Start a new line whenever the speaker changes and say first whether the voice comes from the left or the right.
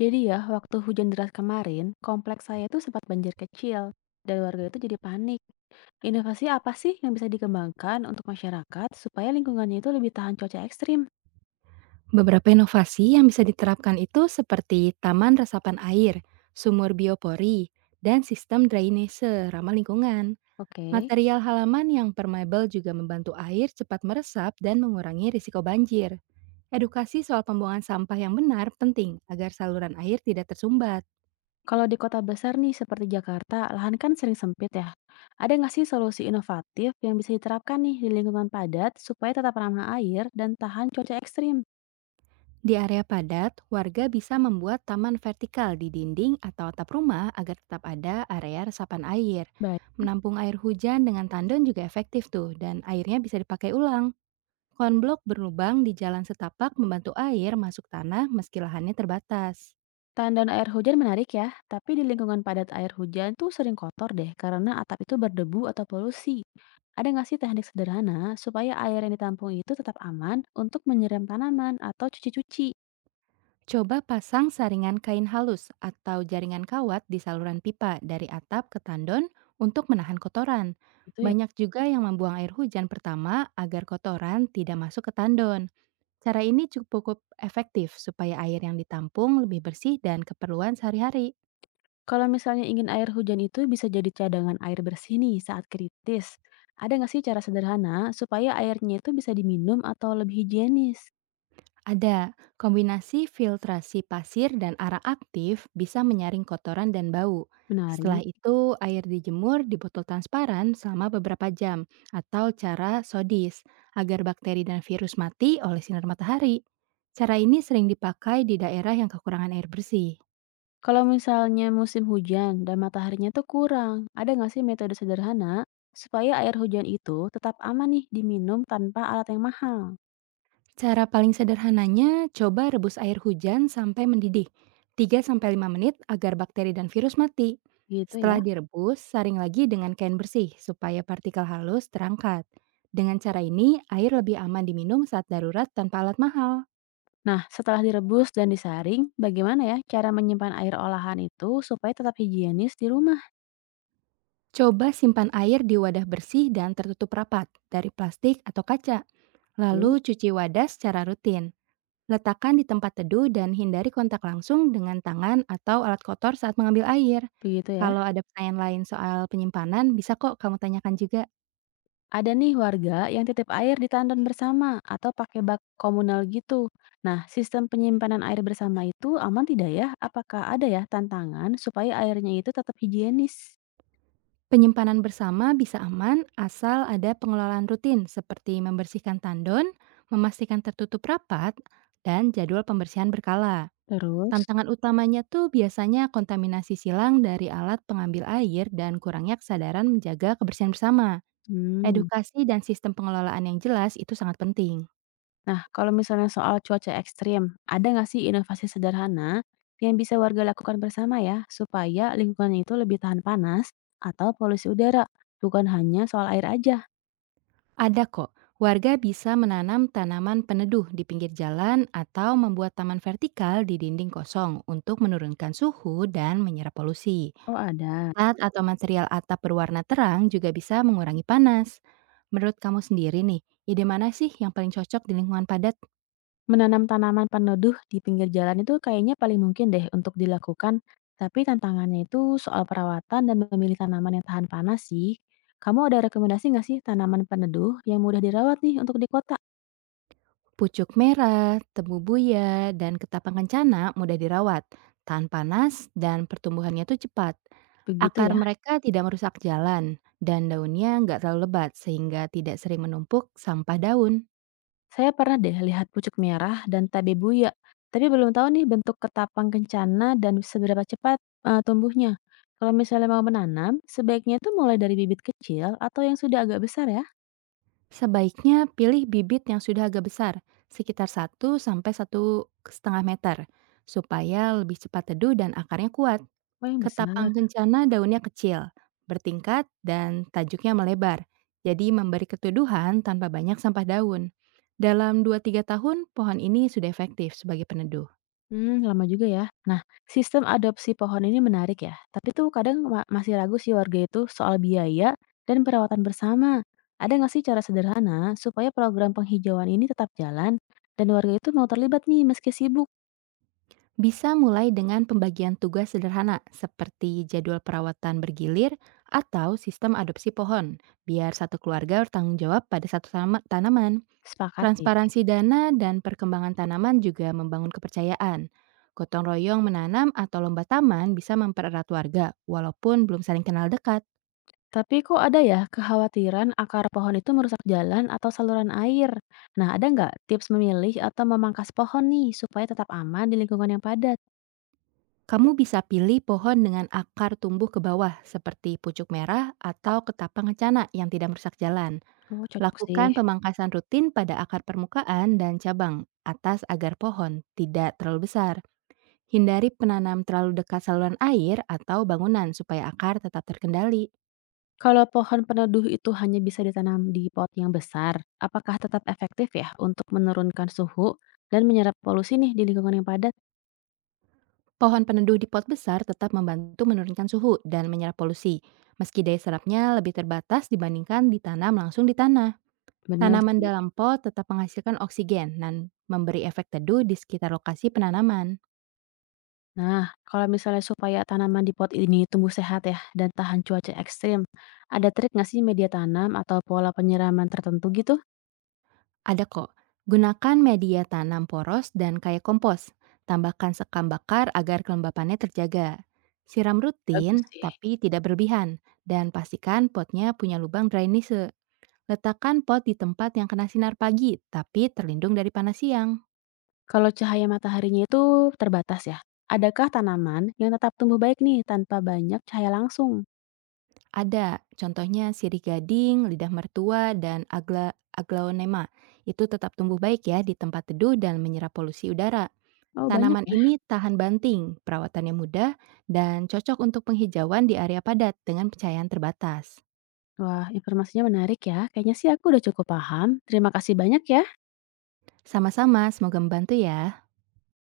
left: Jadi ya, waktu hujan deras kemarin, kompleks saya itu sempat banjir kecil, dan warga itu jadi panik. Inovasi apa sih yang bisa dikembangkan untuk masyarakat supaya lingkungannya itu lebih tahan cuaca ekstrim?
right: Beberapa inovasi yang bisa diterapkan itu seperti taman resapan air, sumur biopori, dan sistem drainase ramah lingkungan.
left: Oke,
right: Material halaman yang permeable juga membantu air cepat meresap dan mengurangi risiko banjir. Edukasi soal pembuangan sampah yang benar penting agar saluran air tidak tersumbat.
left: kalau di kota besar nih seperti Jakarta, lahan kan sering sempit ya. Ada nggak sih solusi inovatif yang bisa diterapkan nih di lingkungan padat supaya tetap ramah air dan tahan cuaca ekstrim?
right: Di area padat, warga bisa membuat taman vertikal di dinding atau atap rumah agar tetap ada area resapan air.
left: Baik.
right: Menampung air hujan dengan tandon juga efektif tuh, dan airnya bisa dipakai ulang. Konblok berlubang di jalan setapak membantu air masuk tanah meski lahannya terbatas.
left: Tandon air hujan menarik ya, tapi di lingkungan padat air hujan tuh sering kotor deh karena atap itu berdebu atau polusi. Ada nggak sih teknik sederhana supaya air yang ditampung itu tetap aman untuk menyiram tanaman atau cuci-cuci?
right: Coba pasang saringan kain halus atau jaringan kawat di saluran pipa dari atap ke tandon untuk menahan kotoran.
left: Gitu ya.
right: Banyak juga yang membuang air hujan pertama agar kotoran tidak masuk ke tandon. Cara ini cukup efektif supaya air yang ditampung lebih bersih dan keperluan sehari-hari.
left: Kalau misalnya ingin air hujan itu bisa jadi cadangan air bersih nih saat kritis. Ada nggak sih cara sederhana supaya airnya itu bisa diminum atau lebih higienis?
right: Ada kombinasi filtrasi pasir dan arang aktif bisa menyaring kotoran dan bau. Setelah
left: Menarik.
right: itu, air dijemur di botol transparan selama beberapa jam atau cara sodis agar bakteri dan virus mati oleh sinar matahari. Cara ini sering dipakai di daerah yang kekurangan air bersih.
left: Kalau misalnya musim hujan dan mataharinya tuh kurang, ada nggak sih metode sederhana supaya air hujan itu tetap aman nih diminum tanpa alat yang mahal?
right: Cara paling sederhananya, coba rebus air hujan sampai mendidih, 3 sampai 5 menit agar bakteri dan virus mati.
left: Gitu ya.
right: Setelah direbus, saring lagi dengan kain bersih supaya partikel halus terangkat. Dengan cara ini, air lebih aman diminum saat darurat tanpa alat mahal.
left: Nah, setelah direbus dan disaring, bagaimana ya cara menyimpan air olahan itu supaya tetap higienis di rumah?
right: Coba simpan air di wadah bersih dan tertutup rapat dari plastik atau kaca. Lalu
left: Bu?
right: cuci wadah secara rutin. Letakkan di tempat teduh dan hindari kontak langsung dengan tangan atau alat kotor saat mengambil air.
left: Begitu ya.
right: Kalau ada pertanyaan lain soal penyimpanan, bisa kok kamu tanyakan juga.
left: Ada nih warga yang titip air di tandon bersama atau pakai bak komunal gitu. Nah, sistem penyimpanan air bersama itu aman tidak ya? Apakah ada ya tantangan supaya airnya itu tetap higienis?
right: Penyimpanan bersama bisa aman asal ada pengelolaan rutin seperti membersihkan tandon, memastikan tertutup rapat, dan jadwal pembersihan berkala.
left: Terus?
right: Tantangan utamanya tuh biasanya kontaminasi silang dari alat pengambil air dan kurangnya kesadaran menjaga kebersihan bersama.
left: Hmm.
right: Edukasi dan sistem pengelolaan yang jelas itu sangat penting.
left: Nah, kalau misalnya soal cuaca ekstrim, ada nggak sih inovasi sederhana yang bisa warga lakukan bersama ya, supaya lingkungan itu lebih tahan panas atau polusi udara, bukan hanya soal air aja?
right: Ada kok, warga bisa menanam tanaman peneduh di pinggir jalan atau membuat taman vertikal di dinding kosong untuk menurunkan suhu dan menyerap polusi.
left: Oh, ada.
right: Plat atau material atap berwarna terang juga bisa mengurangi panas. Menurut kamu sendiri nih, ide mana sih yang paling cocok di lingkungan padat?
left: Menanam tanaman peneduh di pinggir jalan itu kayaknya paling mungkin deh untuk dilakukan, tapi tantangannya itu soal perawatan dan memilih tanaman yang tahan panas sih. Kamu ada rekomendasi nggak sih tanaman peneduh yang mudah dirawat nih untuk di kota?
right: Pucuk merah, tebu buya, dan ketapang kencana mudah dirawat, tahan panas, dan pertumbuhannya tuh cepat.
left: Begitu
right: Akar
left: ya.
right: mereka tidak merusak jalan, dan daunnya nggak terlalu lebat sehingga tidak sering menumpuk sampah daun.
left: Saya pernah deh lihat pucuk merah dan tabe buya, tapi belum tahu nih bentuk ketapang kencana dan seberapa cepat tumbuhnya. Kalau misalnya mau menanam, sebaiknya itu mulai dari bibit kecil atau yang sudah agak besar ya.
right: Sebaiknya pilih bibit yang sudah agak besar, sekitar 1 sampai 1,5 meter, supaya lebih cepat teduh dan akarnya kuat.
left: Oh, yang
right: Ketapang
left: besar.
right: kencana daunnya kecil, bertingkat, dan tajuknya melebar, jadi memberi keteduhan tanpa banyak sampah daun. Dalam 2 3 tahun, pohon ini sudah efektif sebagai peneduh.
left: Hmm, lama juga ya. Nah, sistem adopsi pohon ini menarik ya. Tapi tuh kadang masih ragu sih warga itu soal biaya dan perawatan bersama. Ada nggak sih cara sederhana supaya program penghijauan ini tetap jalan dan warga itu mau terlibat nih meski sibuk?
right: Bisa mulai dengan pembagian tugas sederhana seperti jadwal perawatan bergilir atau sistem adopsi pohon, biar satu keluarga bertanggung jawab pada satu tanaman.
left: Sepakat sih.
right: Transparansi dana dan perkembangan tanaman juga membangun kepercayaan. Gotong royong menanam atau lomba taman bisa mempererat warga, walaupun belum saling kenal dekat.
left: Tapi kok ada ya kekhawatiran akar pohon itu merusak jalan atau saluran air? Nah, ada nggak tips memilih atau memangkas pohon nih supaya tetap aman di lingkungan yang padat?
right: Kamu bisa pilih pohon dengan akar tumbuh ke bawah, seperti pucuk merah atau ketapang kencana yang tidak merusak jalan.
left: Oh, cocok sih.
right: Lakukan pemangkasan rutin pada akar permukaan dan cabang atas agar pohon tidak terlalu besar. Hindari penanam terlalu dekat saluran air atau bangunan supaya akar tetap terkendali.
left: Kalau pohon peneduh itu hanya bisa ditanam di pot yang besar, apakah tetap efektif ya untuk menurunkan suhu dan menyerap polusi nih di lingkungan yang padat?
right: Pohon peneduh di pot besar tetap membantu menurunkan suhu dan menyerap polusi, meski daya serapnya lebih terbatas dibandingkan ditanam langsung di tanah.
left: Bener
right: Tanaman
left: sih.
right: dalam pot tetap menghasilkan oksigen dan memberi efek teduh di sekitar lokasi penanaman.
left: Nah, kalau misalnya supaya tanaman di pot ini tumbuh sehat ya dan tahan cuaca ekstrim, ada trik nggak sih media tanam atau pola penyiraman tertentu gitu?
right: Ada kok. Gunakan media tanam poros dan kayak kompos. Tambahkan sekam bakar agar kelembapannya terjaga. Siram
left: Bagus
right: rutin
left: sih.
right: tapi tidak berlebihan dan pastikan potnya punya lubang drainase. Letakkan pot di tempat yang kena sinar pagi tapi terlindung dari panas siang.
left: Kalau cahaya mataharinya itu terbatas ya, adakah tanaman yang tetap tumbuh baik nih tanpa banyak cahaya langsung?
right: Ada, contohnya sirih gading, lidah mertua, dan aglaonema. Itu tetap tumbuh baik ya di tempat teduh dan menyerap polusi udara.
left: Oh banyak
right: Tanaman
left: ya?
right: ini tahan banting, perawatannya mudah, dan cocok untuk penghijauan di area padat dengan pencahayaan terbatas.
left: Wah informasinya menarik ya, kayaknya sih aku udah cukup paham. Terima kasih banyak ya.
right: Sama-sama, semoga membantu ya.